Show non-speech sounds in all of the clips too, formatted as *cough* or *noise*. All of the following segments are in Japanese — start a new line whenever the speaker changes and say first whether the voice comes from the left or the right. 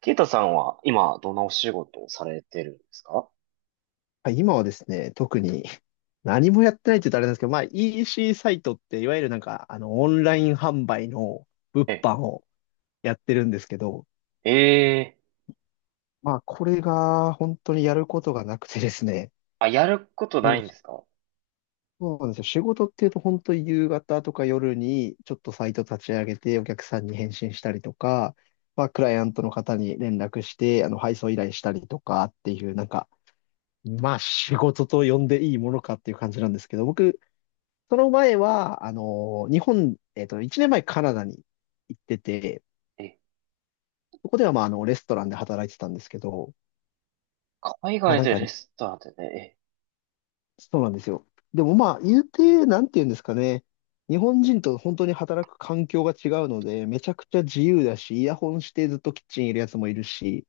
right: ケイタさんは今どんなお仕事をされてるんですか？
left: はい今はですね、特に何もやってないって言うとあれなんですけど、まあ EC サイトっていわゆるなんかオンライン販売の物
right: え、
left: 販をやってるんですけど、
right: ええ。
left: まあこれが本当にやることがなくてですね、
right: あ、やること
left: も
right: な
left: う
right: いんですか？
left: そうなんですよ。仕事っていうと本当に夕方とか夜にちょっとサイト立ち上げてお客さんに返信したりとか、まあクライアントの方に連絡して配送依頼したりとかっていうなんか、まあ仕事と呼んでいいものかっていう感じなんですけど、僕その前は、あの、日本、えっと、1年前カナダに行ってて、
right: え、
left: そこではまあ、レストランで働いてたんですけど、
right: 海
left: まあ
right: 外
left: なん
right: で
left: か、
right: レストランでね。
left: そうなんですよ。でもまあ、言うて、なんて言うんですかね。日本人と本当に働く環境が違うので、めちゃくちゃ自由だし、イヤホンしてずっとキッチンいるやつもいるし、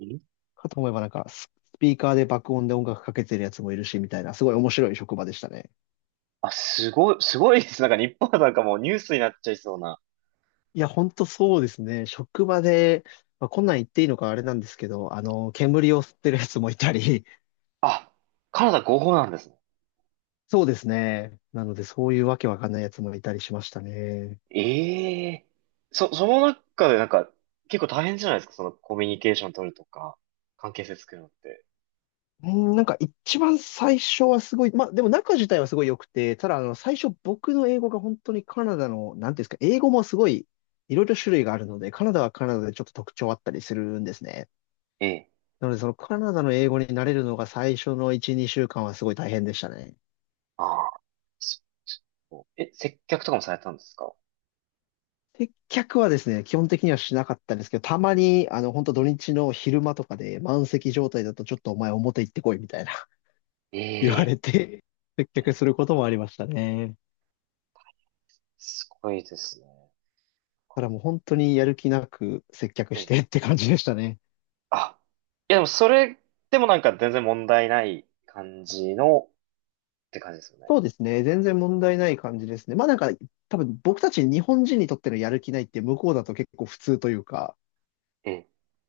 right: え、ん。
left: かと思えばなんか、スピーカーで爆音で音楽かけてるやつもいるし、みたいな、すごい面白い職場でしたね。
right: あ、すごい、すごいです。なんか日本はなんかもうニュースになっちゃいそうな。
left: いや、ほんとそうですね。職場で、まあ、こんなん言っていいのかあれなんですけど、煙を吸ってるやつもいたり、
right: あ、カナダ合法なんですね。
left: *laughs* そうですね。なので、そういうわけわかんないやつもいたりしましたね。
right: ええ。その中でなんか結構大変じゃないですか？そのコミュニケーション取るとか、関係性作るのって。
left: うん、なんか一番最初はすごい、まあでも中自体はすごい良くて、ただ最初僕の英語が本当にカナダの、なんていうんですか、英語もすごいいろいろ種類があるので、カナダはカナダでちょっと特徴あったりするんですね。
right: ええ、
left: なのでそのカナダの英語に慣れるのが最初の1、2週間はすごい大変でしたね。
right: ああ、そそう接客とかもされたんですか？
left: 接客はですね、基本的にはしなかったんですけど、たまに、本当土日の昼間とかで満席状態だと、ちょっとお前表行ってこいみたいな *laughs* 言わ
right: え
left: れ
right: え。
left: て、接客することもありましたね。
right: すごいですね。
left: だからもう本当にやる気なく接客し
right: え、
left: てって感じでしたね。
right: あ、いやでもそれでもなんか全然問題ない感じのって感じですよね？
left: そうですね。全然問題ない感じですね。まあなんか、多分僕たち日本人にとってのやる気ないって向こうだと結構普通というか、
right: え、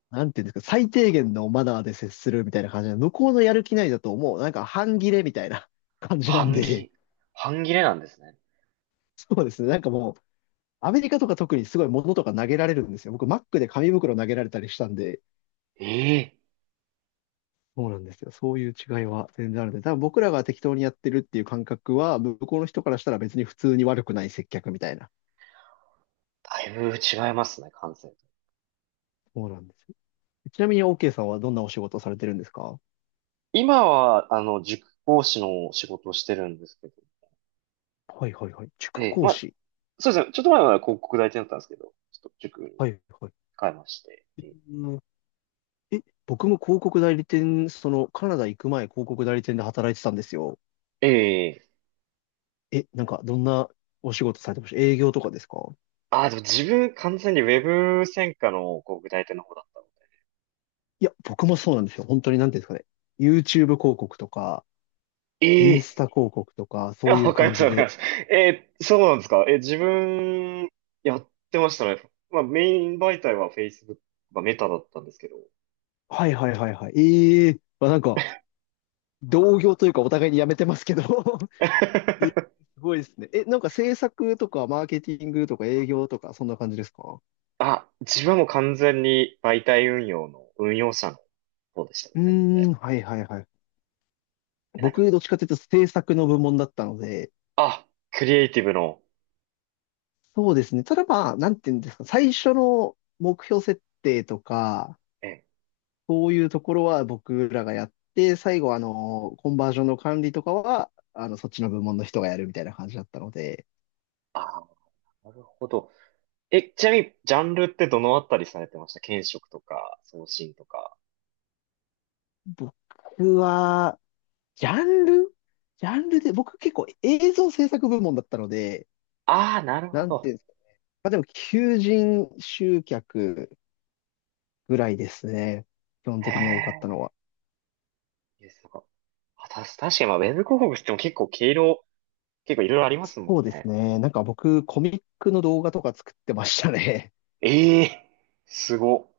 left: なんていうんですか、最低限のマナーで接するみたいな感じで、向こうのやる気ないだともうなんか半切れみたいな感じなん
right: 半
left: で、
right: 切、半切れなんですね。
left: そうですね。なんかもう、アメリカとか特にすごい物とか投げられるんですよ。僕、マックで紙袋投げられたりしたんで、
right: ええ。
left: そうなんですよ。そういう違いは全然あるんで、多分僕らが適当にやってるっていう感覚は、向こうの人からしたら別に普通に悪くない接客みたいな。
right: だいぶ違いますね、感性と。
left: そうなんですよ。ちなみに OK さんはどんなお仕事をされてるんですか？
right: 今は、塾講師の仕事をしてるんですけど。
left: はいはいはい。塾
right: ええ、
left: 講
right: まあ、
left: 師。
right: そうですね。ちょっと前は広告代理店だったんですけど、ちょっと塾に
left: はいはい。
right: 変えまして。え
left: うん、え、僕も広告代理店、そのカナダ行く前広告代理店で働いてたんですよ。
right: え、ええ。
left: え、なんかどんなお仕事されてました営業とかですか？
right: ああ、でも自分完全にウェブ専科の広告代理店の方だったの
left: いや、僕もそうなんですよ。本当になんていうんですかね。YouTube 広告とか、
right: で。
left: インス
right: え
left: タ
right: え。
left: 広告とか、
right: い
left: そ
right: や、
left: ういう
right: わかりま
left: 感
right: す、
left: じ
right: わかりま
left: で。
right: す。えー、そうなんですか？えー、自分、やってましたね。まあ、メイン媒体は Facebook、まあ、メタだったんですけど。
left: はいはいはいはい。ええまあなんか、同業というかお互いにやめてますけど *laughs* え、す
right: *laughs*
left: ごいですね。え、なんか制作とか、マーケティングとか、営業とか、そんな感じですか？
right: あ、自分はもう完全に媒体運用の、運用者の方でしたね、
left: う
right: 専門
left: ー
right: で。
left: ん、はいはいはい。
right: なんか、
left: 僕、どっちかというと制作の部門だったので、
right: あ、クリエイティブの、
left: そうですね。ただまあ、なんていうんですか、最初の目標設定とか、
right: え、
left: そういうところは僕らがやって、最後、コンバージョンの管理とかは、そっちの部門の人がやるみたいな感じだったので、
right: あ、なるほど。え、ちなみに、ジャンルってどのあたりされてました？検職とか、送信とか。
left: 僕は、ジャンルジャンルで、僕結構映像制作部門だったので、
right: ああ、なるほ
left: なんてい
right: ど。
left: うんですか。まあでも、求人集客ぐらいですね。基本
right: へ
left: 的に多かったの
right: え、
left: は。
right: いいです。なんか、確かに、まあ、ウェブ広告っても結構毛色、結構いろいろありますも
left: そ
right: ん
left: うです
right: ね。
left: ね。なんか僕、コミックの動画とか作ってましたね。*laughs*
right: ええ。すご。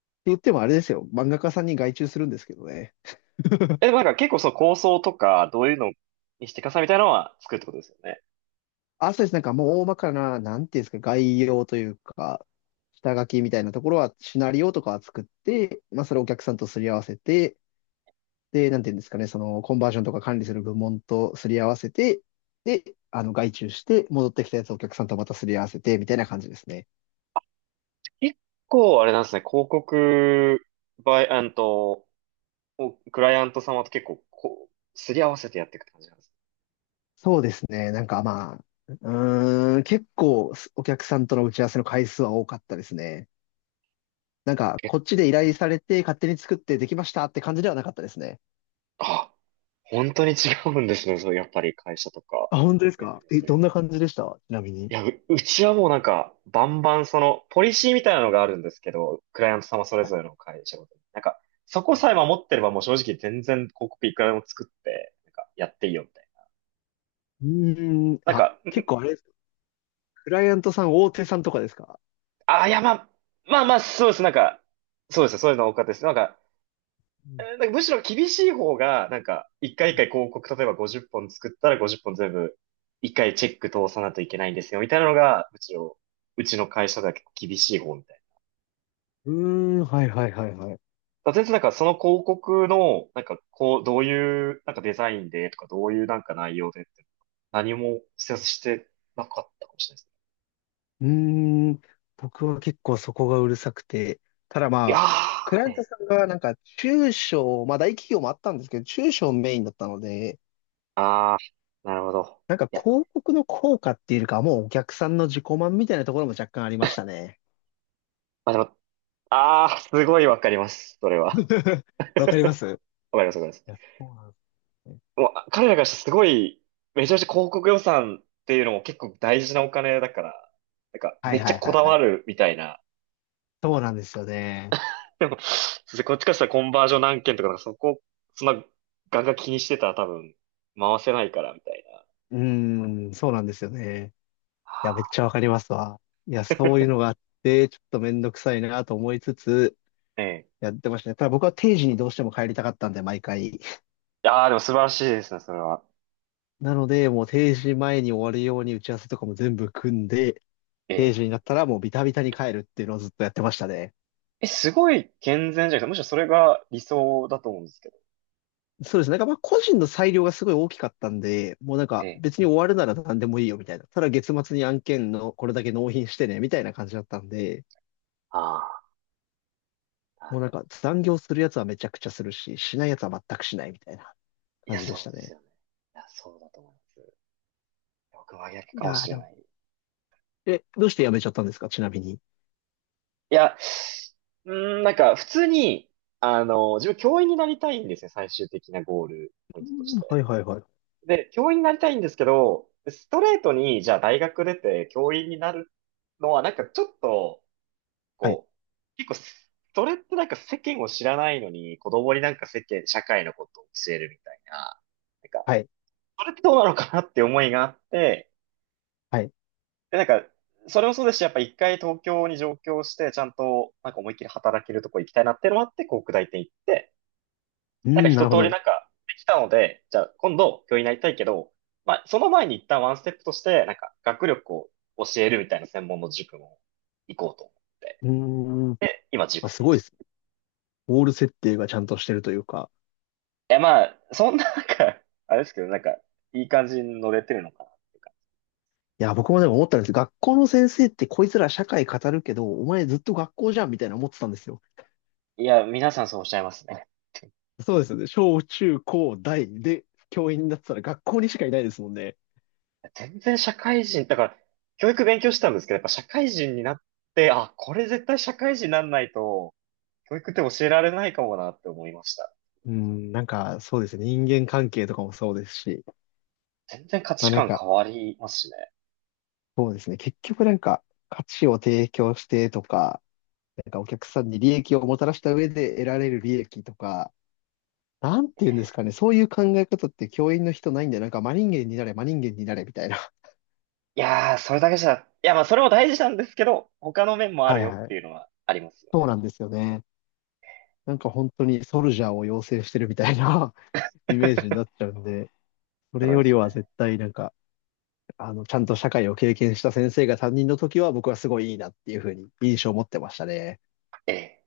left: って言ってもあれですよ。漫画家さんに外注するんですけどね。
right: え、でもなんか結構その構想とか、どういうのにしていくかさみたいなのは作るってことですよね？
left: あ、そうです。なんかもう大まかな、なんていうんですか、概要というか、下書きみたいなところは、シナリオとかは作って、まあ、それをお客さんとすり合わせて、で、なんていうんですかね、その、コンバージョンとか管理する部門とすり合わせて、で、外注して、戻ってきたやつをお客さんとまたすり合わせて、みたいな感じですね。
right: 結構あれなんですね、広告、バイ、あんと、おクライアント様と結構こう、すり合わせてやっていくって感じなんですね。
left: そうですね。なんかまあ、うーん、結構、お客さんとの打ち合わせの回数は多かったですね。なんか、
right: 結
left: こっちで依頼されて、勝手に作ってできましたって感じではなかったですね。
right: 構、あ、本当に違うんですね、そう、やっぱり会社とか。
left: あ、本当ですかえ、どんな感じでしたちなみに。
right: いや、うちはもうなんか、バンバンその、ポリシーみたいなのがあるんですけど、クライアント様それぞれの会社ごとに。なんか、そこさえ守ってればもう正直全然広告いくらでも作って、なんか、やっていいよみたいな。
left: うーん、
right: なん
left: あ、
right: か、
left: 結構あれですかクライアントさん、大手さんとかですか？
right: ああ、いや、まあ、まあまあ、そうです。なんか、そうですね。そういうの多かったです。なんか、
left: うん
right: なんかむしろ厳しい方が、なんか、一回一
left: はい
right: 回広告、例えば50本作ったら50本全部、一回チェック通さないといけないんですよ、みたいなのが、むしろ、うちの会社では結構厳しい方み
left: うーん、はいはいはいはい。
right: だ全然なんかその広告の、なんかこう、どういうなんかデザインでとか、どういうなんか内容でって、何も施設してなかったかもしれないですね。
left: うーん、僕は結構そこがうるさくて、ただ
right: い
left: ま
right: や
left: あ、クライ
right: ー、
left: ア
right: え
left: ント
right: え。
left: さんがなんか中小、まあ大企業もあったんですけど、中小メインだったので、
right: あー、なるほど。
left: なんか
right: いや、
left: 広告の効果っていうよりかは、もうお客さんの自己満みたいなところも若干ありましたね。
right: まあでも、あー、すごいわかります。それは。
left: *laughs* わかりますい
right: *laughs* わかります、わかります。
left: や、そうなんですね。
right: もう、彼らからしてすごい、めちゃめちゃ広告予算っていうのも結構大事なお金だから、なんか
left: は
right: め
left: い
right: っち
left: は
right: ゃ
left: い
right: こ
left: はい
right: だ
left: は
right: わ
left: い。
right: るみたいな。
left: そうなんですよね。
right: でも、そうですね、こっちからしたらコンバージョン何件とか、なんかそこ、そんな、ガンガン気にしてたら多分、回せないから、みたいな。
left: うーん、そうなんですよね。いや、めっちゃわかりますわ。いや、そういうの
right: *laughs*
left: があって、ちょっとめんどくさいなと思いつつ、
right: ええ。
left: やってましたね。ただ僕は定時にどうしても帰りたかったんで、毎回。
right: ああ、でも素晴らしいですね、それは。
left: なので、もう定時前に終わるように打ち合わせとかも全部組んで、
right: え
left: 定
right: え。
left: 時になったらもうビタビタに帰るっていうのをずっとやってましたね。
right: え、すごい健全じゃなくて、むしろそれが理想だと思うんですけど。
left: そうですね。なんかまあ個人の裁量がすごい大きかったんで、もうなん
right: え
left: か
right: え。
left: 別に終わるなら何でもいいよみたいな。ただ月末に案件のこれだけ納品してね、みたいな感じだったんで、
right: ああ、なる
left: もうなん
right: ほ
left: か
right: ど。
left: 残業するやつはめちゃくちゃするし、しないやつは全くしないみたいな
right: い
left: 感
right: や、
left: じで
right: そ
left: し
right: う
left: た
right: です
left: ね。
right: よね。いや、そうだと思います。僕は逆
left: い
right: かも
left: やー
right: し
left: で
right: れ
left: も、
right: ない。い
left: え、どうして辞めちゃったんですかちなみに。
right: や、うーん、なんか、普通に、自分教員になりたいんですね、最終的なゴールポイ
left: う
right: ントとし
left: んは
right: て。
left: いはいはい。
right: で、教員になりたいんですけど、ストレートに、じゃあ大学出て教員になるのは、なんかちょっと、
left: はい、
right: こう、結構す、それってなんか世間を知らないのに、子供になんか世間、社会のことを教えるみたいな、なんか、
left: はい、
right: それってどうなのかなって思いがあって、
left: はい。う
right: で、なんか、それもそうですし、やっぱ一回東京に上京して、ちゃんと、なんか思いっきり働けるとこ行きたいなっていうのもあって、こう、北大って行って、
left: ー
right: なんか
left: ん、な
right: 一
left: る
right: 通
left: ほ
right: りな
left: ど。
right: んかできたので、じゃあ今度教員になりたいけど、まあその前に一旦ワンステップとして、なんか学力を教えるみたいな専門の塾も行こうと思って、
left: うーん、ま
right: 今塾
left: あ、
right: って
left: す
right: 感
left: ごい
right: じ。
left: ですね。
right: い
left: ゴール設定がちゃんとしてるというか。
right: やまあ、そんななんか、あれですけど、なんかいい感じに乗れてるのかなっていうか。
left: いや、僕もでも思ったんです。学校の先生ってこいつら社会語るけど、お前ずっと学校じゃんみたいな思ってたんですよ。
right: いや、皆さんそうおっしゃいますね。
left: そうですよね。小中高大で教員になってたら学校にしかいないですもんね。
right: 全然社会人、だから教育勉強したんですけど、やっぱ社会人になって、あ、これ絶対社会人になんないと、教育って教えられないかもなって思いました。
left: うん、なんかそうですね。人間関係とかもそうですし。
right: 全然価
left: ま
right: 値
left: あなん
right: 観
left: か、
right: 変わりますしね。
left: そうですね。結局なんか価値を提供してとか、なんかお客さんに利益をもたらした上で得られる利益とか、なんていうんですかね。そういう考え方って教員の人ないんで、なんか真人間になれ、真人間になれみたいな。*laughs*
right: いやー、それだけじゃ、いや、まあ、それも大事なんですけど、他の面もある
left: はい
right: よっ
left: は
right: て
left: い。
right: いうのはありますよ
left: そう
right: ね。
left: なんですよね。なんか本当にソルジャーを養成してるみたいな *laughs* イメージに
right: *laughs*
left: なっちゃうんで、それ
right: そう
left: よ
right: で
left: り
right: す
left: は
right: ね。
left: 絶対なんか、ちゃんと社会を経験した先生が担任の時は僕はすごいいいなっていうふうに印象を持ってましたね。
right: ええ。